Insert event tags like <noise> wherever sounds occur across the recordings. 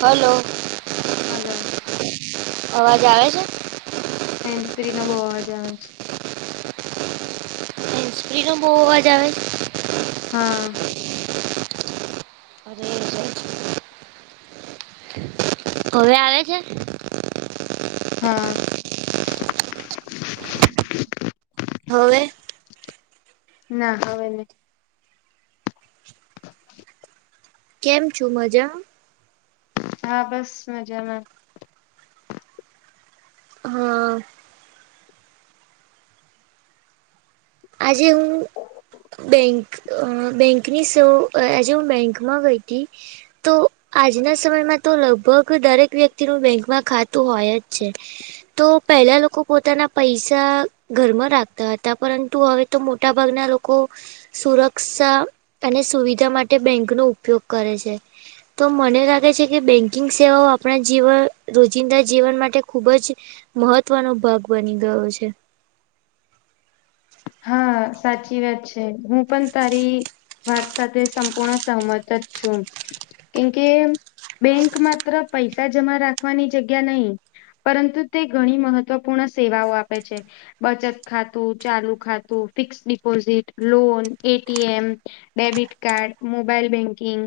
Hello. Hello. અવાજ આવે છે. હેન્સપ્રી નો બહુ અવાજ આવે છે. હેન્સપ્રી નો બહુ અવાજ આવે છે. હા. અરે હવે આવે છે. હા. હવે. ના હવે નહી. <inaudible> કેમ છું મજા. હા બસ મજામાં. હા. આજે હું બેંક બેંકની સ આજે હું બેંકમાં ગઈ હતી તો આજના સમયમાં તો લગભગ દરેક વ્યક્તિનું બેંકમાં ખાતું હોય જ છે. તો પહેલા લોકો પોતાના પૈસા ઘરમાં રાખતા હતા પરંતુ ત હવે તો મોટા ભાગના લોકો સુરક્ષા અને સુવિધા માટે બેંકનોો ઉપયોગ કરે છે. તો મને લાગે છે કે બેન્કિંગ સેવાઓ આપણા જીવન રોજિંદા જીવન માટે ખૂબ જ મહત્વનો ભાગ બની ગયો છે. હા સાચી વાત છે હું પણ તારી વાત સાથે સંપૂર્ણ સહમત જ છું. કેમકે બેંક માત્ર પૈસા જમા રાખવાની જગ્યા નહી, પરંતુ તે ઘણી મહત્વપૂર્ણ સેવાઓ આપે છે બચત ખાતું ચાલુ ખાતું ફિક્ deposit loan ATM debit card mobile banking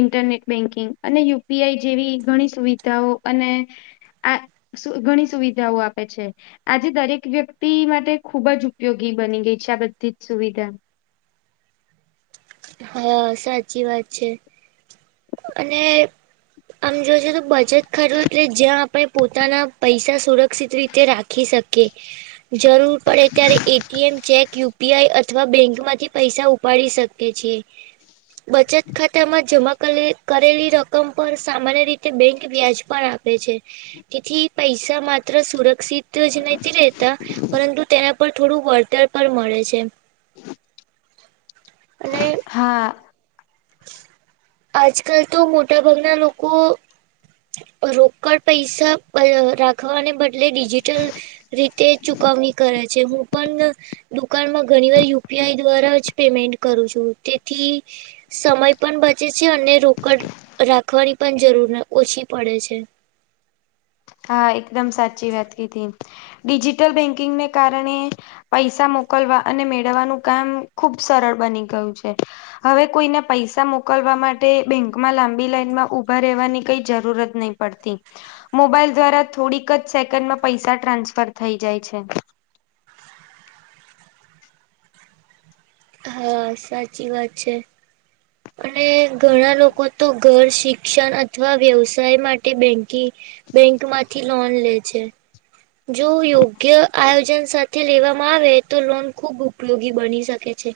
internet banking અને યુપીઆઈ જેવી ઘણી સુવિધાઓ અને આ ઘણી સુવિધાઓ આપે છે આજે દરેક વ્યક્તિ માટે ખુબ જ ઉપયોગી બની ગઈ બધી જ સુવિધા હા સાચી વાત છે અને આમ જો બચત ખર્ એટલે જ્યાં આપડે પોતાના પૈસા સુરક્ષિત રીતે રાખી શકે. જરૂર પડે ત્યારે એટીએમ ચેકયુ પીઆઈ અથવા બેંક માંથી પૈસા ઉપાડી શકે છે. બચત ખાતામાં જમા કરેલી રકમ પર સામાન્ય રીતે બેંક વ્યાજ પણ આપે છે. તેથી પૈસા માત્ર સુરક્ષિત તે જ નહથી રહેેતા પરંતુ તેના પર થોડું વળતર પણ મળે છે. અને હા. આજકાલ તો મોટા ભાગના લોકો રોકડ પૈસા રાખવાને બદલે ડિજિટલ રીતે ચુકવણી કરે છે હું પણ દુકાનમાં ઘણી વાર યુપીઆઈ દ્વારા જ પેમેન્ટ કરું છું તેથી સમય પણ બચે છે અને રોકડ રાખવાની પણ જરૂર ઓછી પડે છે. હા એકદમ સાચી વાત ક હતી ડિજિટલ બેંકિંગને કારણે પૈસા મોકલવા અને મેળવવાનું કામ ખુબ સરળ બની ગયું છે. હવે કોઈને પૈસા મોકલવા માટે બેંકમાં લાંબી લાઈનમાં ઉઊભા રહેવાની કઈ જરૂરત નહી. મોબાઈલ દ્વારા થોડીક જ સેકન્ડમાં પૈસા ટ્રાન્સફર થઈ જાય છે. હા સાચી વાત છે અને ઘણા લોકો તો ઘર શિક્ષણ અથવા વ્યવસાય માટે બેંક બેંક માંથી લોન જો યોગ્ય આયોજન સાથે જે લેવામાં આવે તો લોન ખુબ ઉપયોગી બની શકે છે.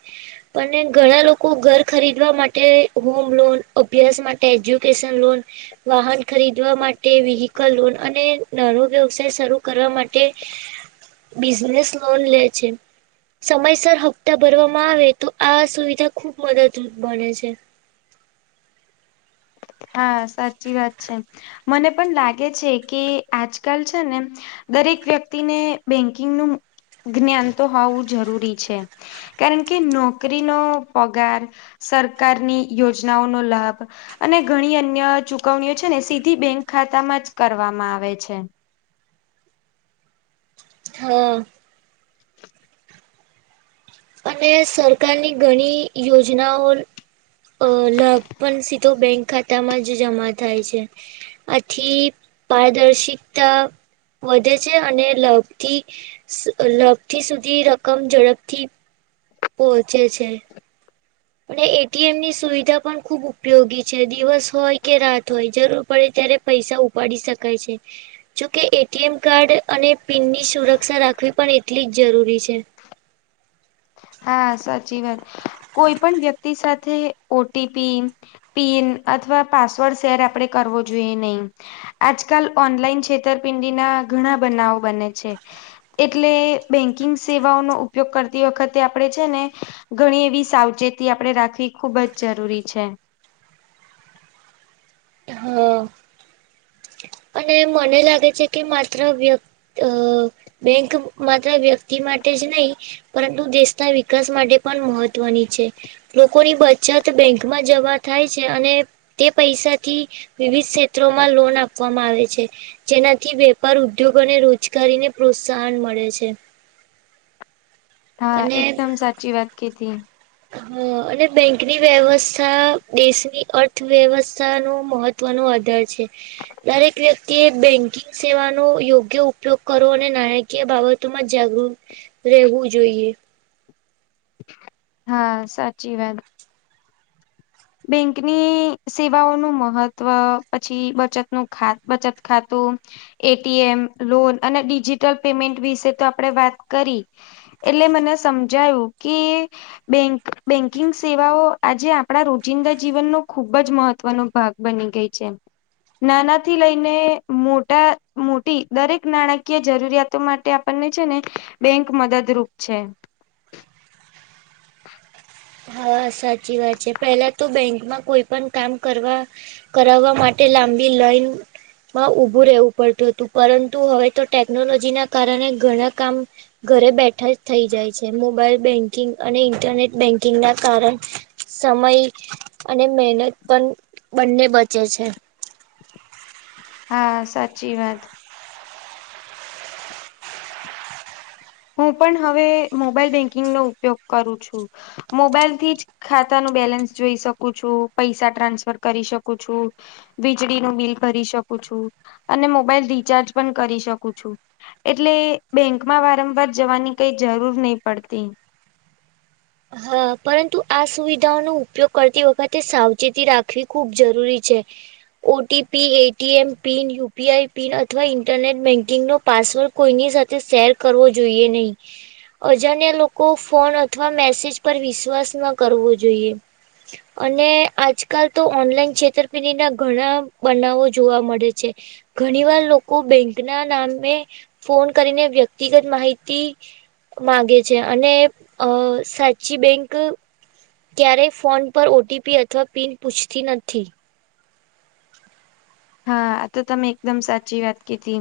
અને ઘણા લોકો ઘર ખરીદવા માટે હોમ લોન અભ્યાસ માટે એજ્યુકેશન લોન વાહન ખરીદવા માટે વહકલ લોન અને નારો વ્યવસાય શરૂ કરવા માટે બિઝનેસ લોન લે છે. સમયસર હપ્તા ભરવામાં આવે તો આ સુવિધા ખુબ મદદરૂપ બને છે. હા સાચી વાત છે મને પણ લાગે છે કે આજકાલ છે ને દરેક વ્યક્તિને બેંકિંગનું જ્ઞાન તો હોવું જરૂરી છે. કારણ કે નોકરીનો પગાર સરકારની યોજનાઓ નો લાભ અને ઘણી અન્ય ચુકવણીઓ છે ને સીધી બેંક ખાતા માં જ કરવામાં આવે છે. હા. અને સરકારની ઘણી યોજનાઓ અ લભ પણ સીધો બેંક ખાતામાં જ જમા થાય છે. આથી પારદર્શિકતા વધે છે અને લગથી લગથી સુધી રકમ ઝડપથી પહોંચે છે પણ એટીએમ ની સુવિધા પણ ખુબ ઉપયોગી છે દિવસ હોય કે રાત હોય જરૂર પડે ત્યારે પૈસા ઉપાડી શકાય છે જોકે એટીએમ કાર્ડ અને પીનની સુરક્ષા રાખવી પણ એટલી જ જરૂરી છે. હા સાચી વાત કોઈ પણ વ્યક્તિ સાથે ઓટીપી પીન અથવા પાસવર્ડ શેર આપે કરવો જોઈએ નહી આજકાલ ઓનલાઈન છેતરપિંડીના ઘણા બનાવો બને છે. એટલે બેંકિંગ સેવાઓ નો ઉપયોગ કરતા તી વખતે આપડણે છે ને ઘણી એવી સાવચેતી આપણે રાખવી ખુબ જ જરૂરી છે. હા અને મને લાગે છે કે માત્ર વ્યક્તિ અ બેંક માત્ર વ્યક્તિ માટે જ નહી પરંતુ દેશના વિકાસ માટે પણ મહત્વની છે. લોકોની બચત બેંક માં જમા થાય છે અને તે પૈસા થી વિવિધ ક્ષેત્રોમાં લોન આપવામાં આવે છે. જેનાથી વેપાર ઉદ્યોગોને રોજગારીને પ્રોત્સાહન મળે છે. <inaudible> હા એકદમ સાચી વાત કતી હ અને બેંકની વ્યવસ્થા દેશની અર્થવ્યવસ્થા નું મહત્વ મહ ન આધાર છે દરેક વ્યક્તિ એ બેંકિંગ સેવાનો યોગ્ય ઉપયોગ કરો અને નાણાકીય બાબતોમાં જાગૃ રહેવું જોઈએ હા સાચી વાત બેંકની સેવાઓનું મહત્ત્વ પછી બચત નું ખા બચત ખાતું એટીએમ લોન અને ડિજિટલ પેમેન્ટ વિશે તો આપડે વાત કરી એટલે મને સમજાયું કે બે બેંકિંગ સેવાઓ આજે આપણા ર જિંદા જીવનનોો ખુબ જ મહત્વનો ભાગ બની ગઈ છે. નાનાથી લઈને મોટા મોટી દરેક નાણાકીય જરૂરિયાતો માટે ને છે ને બેંક મદદરૂપ છે. હા સાચી વાત છે પેલા તો બેંકમાં કોઈ પણ કામ કરવા કરાવવા માટે લાંબી લઇન માં ઉભું રહેવું પડતું હતું પરંતુ હવે તો ટેકનોલોજી ના કારણે ઘણા કામ ઘરે બેઠા જ થઇ જાય છે મોબાઈલ બેન્કિંગ અને ઇન્ટરનેટ બેંકિ ના કારણ સમય અને મહેનત પણ બંને બચે છે. હા સાચી વાત હું પણ હવે મોબાઈલ બેંકિંગનોો ઉપયોગ કરું છું મોબાઈલ થી જ ખાતા નું બેલેન્સ જોઈ શકું છું પૈસા ટ્રાન્સફર કરી શકું છું. વીજળીનું બિલ ભરી શકું છું અને મોબાઈલ રિચાર્જ પણ કરી શકું છું. એટલે બેંકમાં વારંવાર જવાની કઈ જરૂર નહી પડતી હા પરંતુ આ સુવિધાઓનો ઉપયોગ કરતી વખતે સાવચેતી રાખવી ખૂબ જરૂરી છે. OTP ATM pin UPI pin અથવા ઇન્ટરનેટ બેંકિંગ નો પાસવર્ડ કોઈની સાથે શેર કરવો જોઈએ નહી અજાણ્યા લોકો ફોન અથવા મેસેજ પર વિશ્વાસ ન કરવો જોઈએ અને આજકાલ તો ઓનલાઈન છેતરપિંડી ના ઘણા બનાવો જોવા મળે છે. ઘણી વાર લોકો બેંક ના નામે ફોન કરીને વ્યક્તિગત માહિતી માગે છે અને અ સાચ ચી બેંક ક્યારેય ફોન પર ઓ ટી પી અથવા પિન પૂછતી નથી હા આ તો તમે એકદમ સાચી વાત કીધી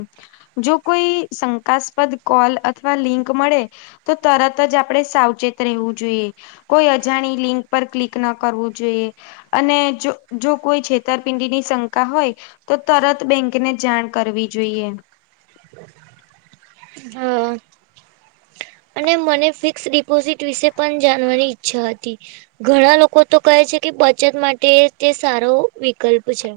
જો કોઈ શંકાસ્પદ કોલ અથવા લિંક મળે તો તરત જ આપણે સાવચેત રહેવું જોઈએ કોઈ અજાણી લિંક પર ક્લિક ના કરવું જોઈએ અને જો જો કોઈ છેતરપિંડી ની શંકા હોય તો તરત બેંકને જાણ કરવી જોઈએ હ હ. અને મને ફિક્સ ડિપોઝિટ વિશે પણ જાણવાની ઈચ્છા હતી ઘણા લોકો તો કહે છે કે બચત માટે તે સારો વિકલ્પ છે.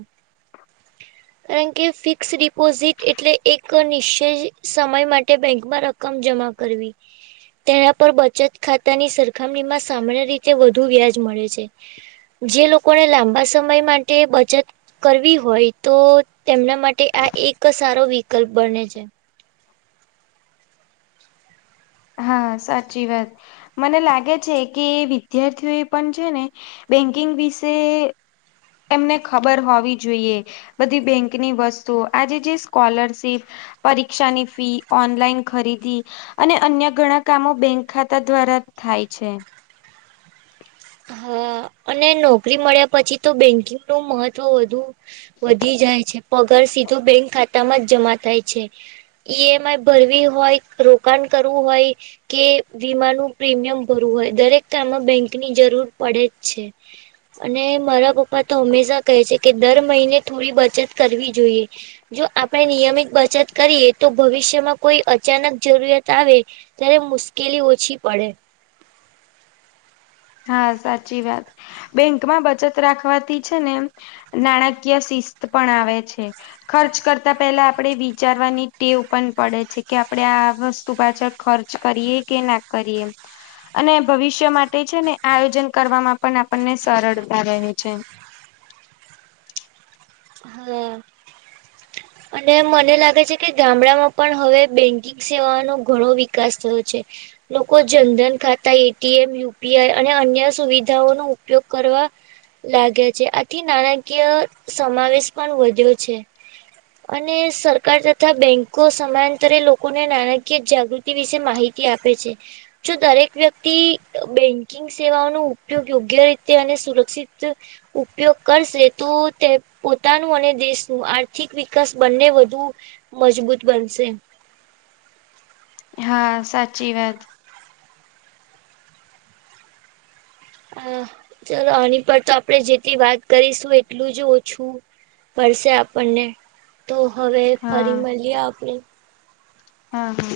કારણ કે ફિક્સ ડિપોઝિટ એટલે એક નિશ્ચય સમય માટે બેંકમાં રાખ ક્કમ જમા કરવી તેના પર બચત ખાતાની સરખામણીમાં સામાન્ય રીતે વધુ વ્યાજ મળે છે. જે લોકોને લાંબા સમય માટે બચત કરવી હોય હોય તો તેમના માટે આ એક સારો વિકલ્પ બને છે. હા સાચી વાત મને લાગે છે કે વિદ્યાર્થીઓ એ પણ છે ને બેન્કિંગ વિશે એમને ખબર હોવી જોઈએ બધી બેંકની વસ્તુ આજે જે સ્કોલરશીપ પરીક્ષાની ફી ઓનલાઈન ખરીદી અને અન્ય ઘણા કામો બેંક ખાતા દ્વારા થાય છે. હ અને નોકરી મળ્યા પછી તો બેંકિંગ નું મહત્વ વધુ વધી જાય છે પગાર સીધો બેંક ખાતામાં જ જમા થાય છે. ઈ એમ આઈ ભરવી હોય રોકાણ કરવું હોય કે વીમાનું પ્રીમિયમ ભરવું હોય દરેક કમાં બેંકની જરૂર પડે જ છે અને મારા પપ્પા તો હંમેશા કહે છે કે દર મહિને થોડી બચત કરવી જોઈએ જો આપણે નિયમિત બચત કરીએ તો ભવિષ્યમાં કોઈ અચાનક જરૂરિયાત આવે ત્યારે મુશ્કેલી ઓછી પડે હા સાચી વાત બેંકમાં બચત રાખવાથી છે ને નાણાકીય શિસ્ત પણ આવે છે. ખર્ચ કરતા પેલા આપણેે વિચારવાની ટેવ પણ પડે છે કે આપડે આ વસ્તુ પાછળ ખર્ચ કરી કે ના કરીએ અને ભવિષ્ય માટે છે ને આયોજન કરવામાં પણ આપણને સરળતા રહે છે. હમ્મ અને મને લાગે છે કે ગામડામાં પણ હવે બેંકિંગ સેવાનો ઘણો વિકાસ થયો છે. લોકો જનધન ખાતા A T M U P I અને અન્ય સુવિધાઓનો ઉપયોગ કરવા લાગે છે આથી નાણાકીય સમાવેશ પણ વધ્યો છે. અને સરકાર તથા બેંકો સમાંતરે લોકોને નાણાકીય જાગૃ વિશે માહિતી આપે છે જો દરેક વ્યક્તિ બેનકી સેવાનો ઉપયોગ યોગ્ય રીતે અને સુરક્ષિત ઉપયોગ કરશે તો તે પોતાનું અને દેશનું આર્થિક વિકાસ બંને વધુ મજબૂત બનશે હા સાચી વાત હા ચલો આની પર તો આપડણે જેટલી વાત કરીશું એટલું જ ઓછું પડશે આપણને તો હવે હા ફરી મળીએ આપણે હા હા.